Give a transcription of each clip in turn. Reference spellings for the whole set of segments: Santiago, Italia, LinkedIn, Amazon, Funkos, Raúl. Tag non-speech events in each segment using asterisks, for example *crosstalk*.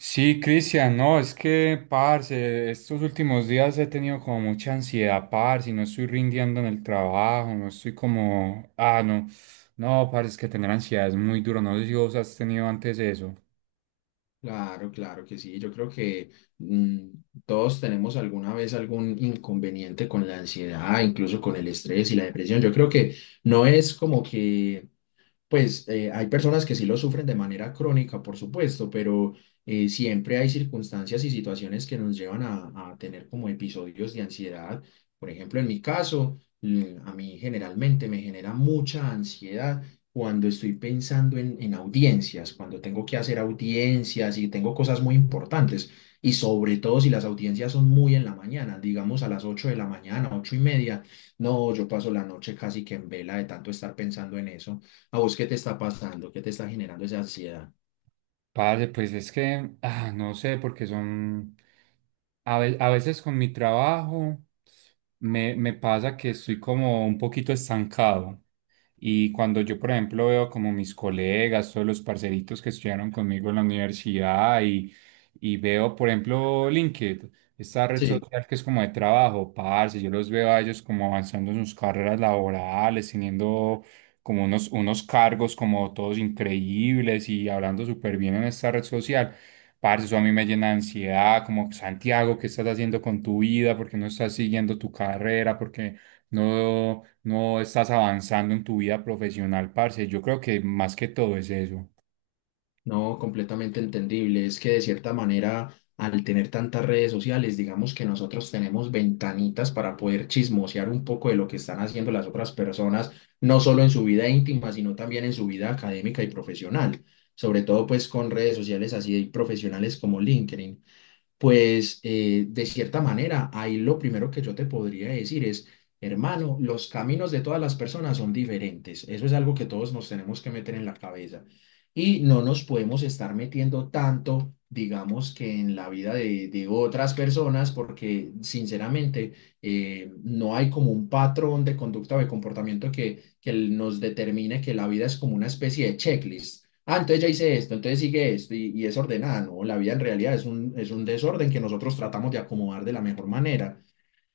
Sí, Cristian, no, es que, parce, estos últimos días he tenido como mucha ansiedad, parce, y no estoy rindiendo en el trabajo, no estoy como, no, no, parce, es que tener ansiedad es muy duro, no sé si vos has tenido antes eso. Claro, claro que sí. Yo creo que mm, todos tenemos alguna vez algún inconveniente con la ansiedad, incluso con el estrés y la depresión. Yo creo que no es como que pues hay personas que sí lo sufren de manera crónica, por supuesto, pero siempre hay circunstancias y situaciones que nos llevan a tener como episodios de ansiedad. Por ejemplo, en mi caso, a mí generalmente me genera mucha ansiedad cuando estoy pensando en audiencias, cuando tengo que hacer audiencias y tengo cosas muy importantes. Y sobre todo si las audiencias son muy en la mañana, digamos a las 8 de la mañana, 8:30, no, yo paso la noche casi que en vela de tanto estar pensando en eso. ¿A vos qué te está pasando? ¿Qué te está generando esa ansiedad? Parce, pues es que, no sé, porque son, a veces con mi trabajo me pasa que estoy como un poquito estancado. Y cuando yo, por ejemplo, veo como mis colegas, todos los parceritos que estudiaron conmigo en la universidad y veo, por ejemplo, LinkedIn, esta red Sí, social que es como de trabajo, parce, yo los veo a ellos como avanzando en sus carreras laborales, teniendo como unos cargos como todos increíbles y hablando súper bien en esta red social. Parce, eso a mí me llena de ansiedad, como Santiago, ¿qué estás haciendo con tu vida? ¿Por qué no estás siguiendo tu carrera? Porque no, no estás avanzando en tu vida profesional, parce. Yo creo que más que todo es eso. no, completamente entendible. Es que de cierta manera, al tener tantas redes sociales, digamos que nosotros tenemos ventanitas para poder chismosear un poco de lo que están haciendo las otras personas, no solo en su vida íntima, sino también en su vida académica y profesional. Sobre todo, pues, con redes sociales así profesionales como LinkedIn. Pues de cierta manera, ahí lo primero que yo te podría decir es, hermano, los caminos de todas las personas son diferentes. Eso es algo que todos nos tenemos que meter en la cabeza. Y no nos podemos estar metiendo tanto, digamos, que en la vida de otras personas, porque sinceramente no hay como un patrón de conducta o de comportamiento que nos determine que la vida es como una especie de checklist. Ah, entonces ya hice esto, entonces sigue esto y es ordenada, ¿no? La vida en realidad es un desorden que nosotros tratamos de acomodar de la mejor manera.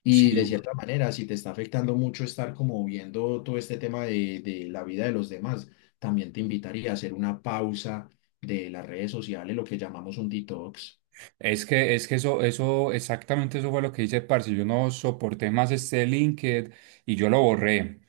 Y Sí. de cierta manera, si te está afectando mucho estar como viendo todo este tema de la vida de los demás, también te invitaría a hacer una pausa de las redes sociales, lo que llamamos un detox. Es que eso, eso, exactamente eso fue lo que hice, parce. Yo no soporté más este LinkedIn y yo lo borré.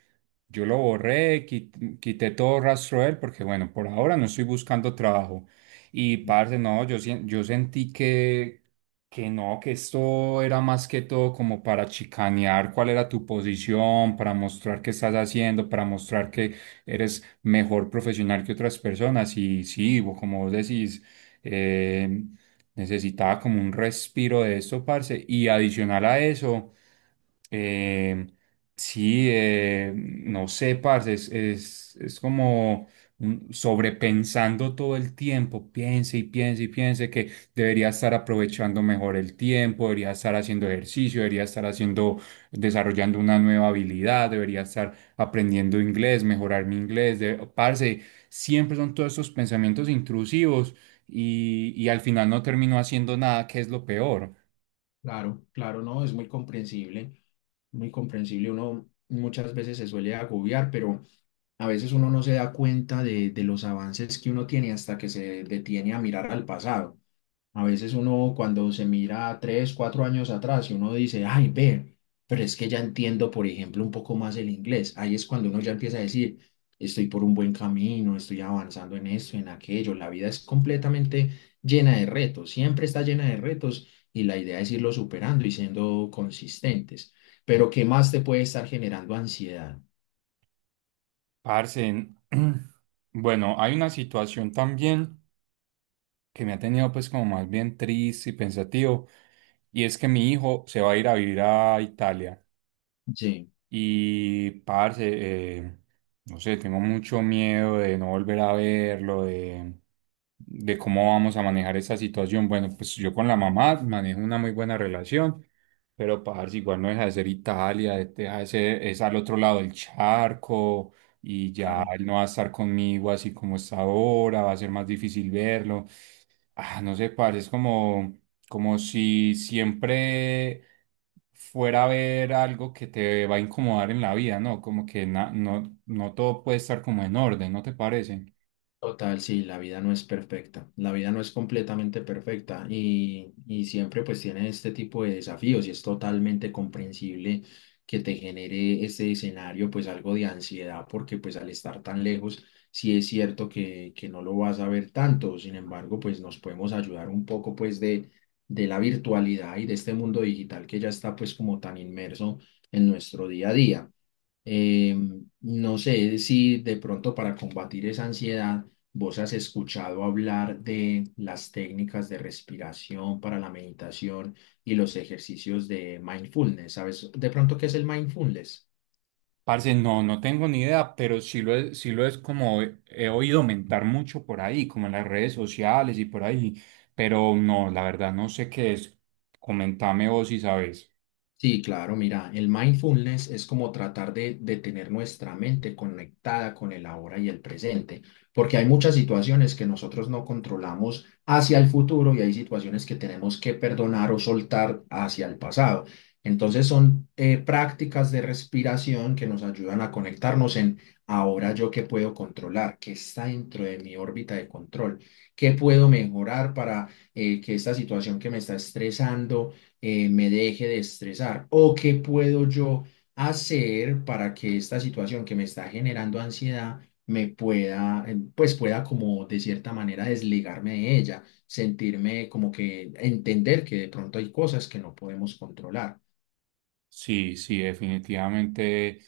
Yo lo borré, quité todo rastro de él porque, bueno, por ahora no estoy buscando trabajo. Y parce, no, yo, yo sentí que no, que esto era más que todo como para chicanear cuál era tu posición, para mostrar qué estás haciendo, para mostrar que eres mejor profesional que otras personas. Y sí, como vos decís, eh, necesitaba como un respiro de esto, parce. Y adicional a eso. em, Sí, no sé, parce, es como sobrepensando todo el tiempo, piense y piense y piense que debería estar aprovechando mejor el tiempo, debería estar haciendo ejercicio, debería estar haciendo, desarrollando una nueva habilidad, debería estar aprendiendo inglés, mejorar mi inglés, de, parce, siempre son todos esos pensamientos intrusivos y al final no termino haciendo nada, que es lo peor. Claro, claro, no, es muy comprensible, muy comprensible. Uno muchas veces se suele agobiar, pero. A veces uno no se da cuenta de los avances que uno tiene hasta que se detiene a mirar al pasado. A veces uno cuando se mira 3, 4 años atrás y uno dice, ay, ve, pero es que ya entiendo, por ejemplo, un poco más el inglés. Ahí es cuando uno ya empieza a decir, estoy por un buen camino, estoy avanzando en esto, en aquello. La vida es completamente llena de retos, siempre está llena de retos y la idea es irlo superando y siendo consistentes. Pero ¿qué más te puede estar generando ansiedad? Parce, *clears throat* bueno, hay una situación también, que me ha tenido pues como más bien triste y pensativo. Y es que mi hijo se va a ir a vivir a Italia. Sí. Y, parce, eh, no sé, tengo mucho miedo de no volver a verlo, de cómo vamos a manejar esa situación. Bueno, pues yo con la mamá manejo una muy buena relación, pero, parce, igual no deja de ser Italia, es al otro lado del charco y ya Claro. él no va a estar conmigo así como está ahora, va a ser más difícil verlo. No sé, parce, es como, como si siempre fuera a haber algo que te va a incomodar en la vida, ¿no? Como que no, no todo puede estar como en orden, ¿no te parece? Total, sí, la vida no es perfecta, la vida no es completamente perfecta y siempre pues tiene este tipo de desafíos y es totalmente comprensible que te genere este escenario pues algo de ansiedad porque pues al estar tan lejos sí es cierto que no lo vas a ver tanto, sin embargo pues nos podemos ayudar un poco pues de la virtualidad y de este mundo digital que ya está pues como tan inmerso en nuestro día a día. Eh, no sé si de pronto para combatir esa ansiedad vos has escuchado hablar de las técnicas de respiración para la meditación y los ejercicios de mindfulness. ¿Sabes de pronto qué es el mindfulness? Parce, no, no tengo ni idea, pero sí lo es como he oído mentar mucho por ahí, como en las redes sociales y por ahí, pero no, la verdad no sé qué es. Comentame vos si sabes. Sí, claro, mira, el mindfulness es como tratar de tener nuestra mente conectada con el ahora y el presente, porque hay muchas situaciones que nosotros no controlamos hacia el futuro y hay situaciones que tenemos que perdonar o soltar hacia el pasado. Entonces son prácticas de respiración que nos ayudan a conectarnos en ahora yo qué puedo controlar, qué está dentro de mi órbita de control, ¿qué puedo mejorar para que esta situación que me está estresando me deje de estresar? ¿O qué puedo yo hacer para que esta situación que me está generando ansiedad me pueda, pues pueda como de cierta manera desligarme de ella, sentirme como que entender que de pronto hay cosas que no podemos controlar? Sí, sí, definitivamente,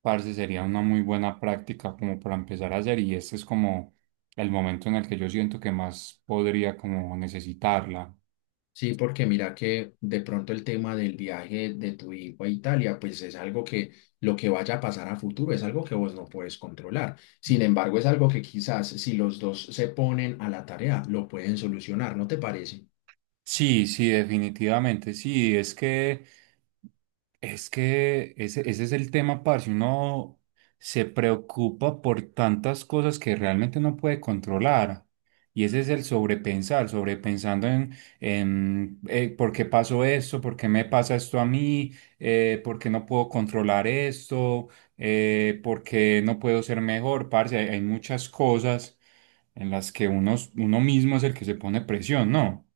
parce, sería una muy buena práctica como para empezar a hacer y este es como el momento en el que yo siento que más podría como necesitarla. Sí, porque mira que de pronto el tema del viaje de tu hijo a Italia, pues es algo que lo que vaya a pasar a futuro es algo que vos no puedes controlar. Sin embargo, es algo que quizás si los dos se ponen a la tarea, lo pueden solucionar, ¿no te parece? Sí, sí, definitivamente, sí, es que... Es que ese es el tema, parce. Uno se preocupa por tantas cosas que realmente no puede controlar. Y ese es el sobrepensar, sobrepensando en por qué pasó esto, por qué me pasa esto a mí, por qué no puedo controlar esto, por qué no puedo ser mejor, parce. Hay muchas cosas en las que uno, uno mismo es el que se pone presión, ¿no?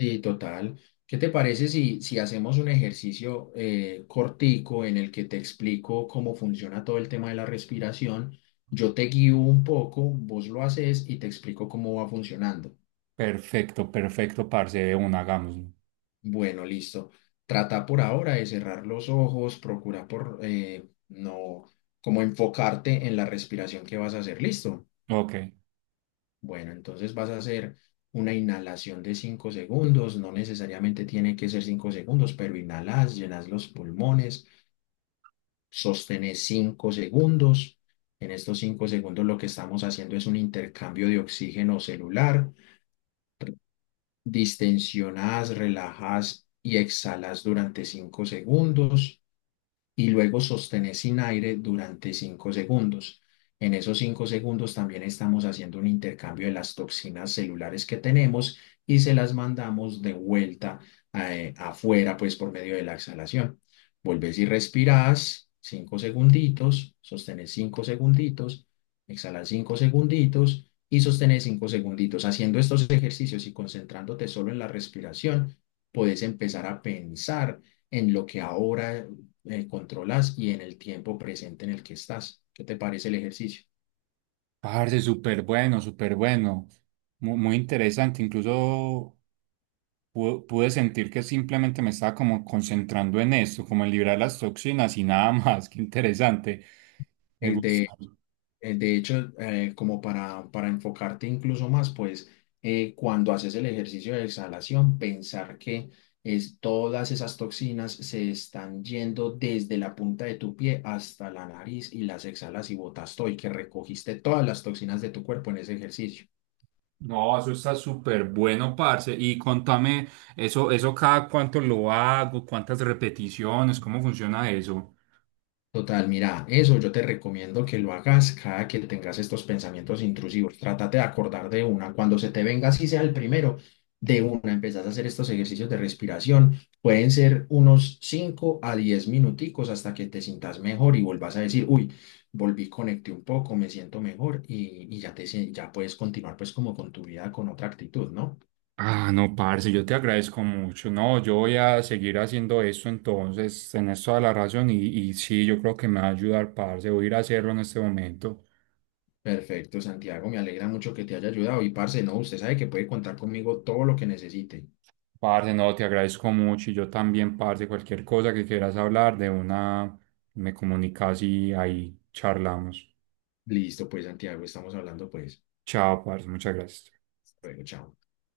Sí, total. ¿Qué te parece si, hacemos un ejercicio cortico en el que te explico cómo funciona todo el tema de la respiración? Yo te guío un poco, vos lo haces y te explico cómo va funcionando. Perfecto, perfecto, parce, de una, hagámoslo. Bueno, listo. Trata por ahora de cerrar los ojos, procura por no, como enfocarte en la respiración que vas a hacer. Listo. Ok. Bueno, entonces vas a hacer una inhalación de 5 segundos. No necesariamente tiene que ser 5 segundos, pero inhalas, llenas los pulmones, sostenes 5 segundos. En estos 5 segundos lo que estamos haciendo es un intercambio de oxígeno celular. Distensionas, relajas y exhalas durante 5 segundos. Y luego sostener sin aire durante 5 segundos. En esos 5 segundos también estamos haciendo un intercambio de las toxinas celulares que tenemos y se las mandamos de vuelta afuera, pues por medio de la exhalación. Volvés y respirás 5 segunditos, sostenés 5 segunditos, exhalas 5 segunditos y sostener 5 segunditos. Haciendo estos ejercicios y concentrándote solo en la respiración, puedes empezar a pensar en lo que ahora controlas y en el tiempo presente en el que estás. ¿Qué te parece el ejercicio? Parce, súper bueno, súper bueno. Muy interesante. Incluso pude sentir que simplemente me estaba como concentrando en esto, como en librar las toxinas y nada más. *laughs* Qué interesante. Me El de, gusta. el de hecho, como para enfocarte incluso más, pues cuando haces el ejercicio de exhalación, pensar que es, todas esas toxinas se están yendo desde la punta de tu pie hasta la nariz y las exhalas y botas todo y que recogiste todas las toxinas de tu cuerpo en ese ejercicio. No, eso está súper bueno, parce. Y contame, eso cada cuánto lo hago, cuántas repeticiones, cómo funciona eso. Total, mira, eso yo te recomiendo que lo hagas cada que tengas estos pensamientos intrusivos. Trátate de acordar de una. Cuando se te venga, así sea el primero, de una empezás a hacer estos ejercicios de respiración. Pueden ser unos 5 a 10 minuticos hasta que te sientas mejor y vuelvas a decir, uy, volví, conecté un poco, me siento mejor y ya puedes continuar pues como con tu vida con otra actitud, ¿no? No, parce, yo te agradezco mucho. No, yo voy a seguir haciendo esto entonces, tenés toda la razón y sí, yo creo que me va a ayudar, parce. Voy a ir a hacerlo en este momento. Perfecto, Santiago, me alegra mucho que te haya ayudado y parce, no, usted sabe que puede contar conmigo todo lo que necesite. Parce, no, te agradezco mucho y yo también, parce, cualquier cosa que quieras hablar de una, me comunicas y ahí charlamos. Listo, pues Santiago, estamos hablando, pues. Chao, parce, muchas gracias. Hasta luego, chao.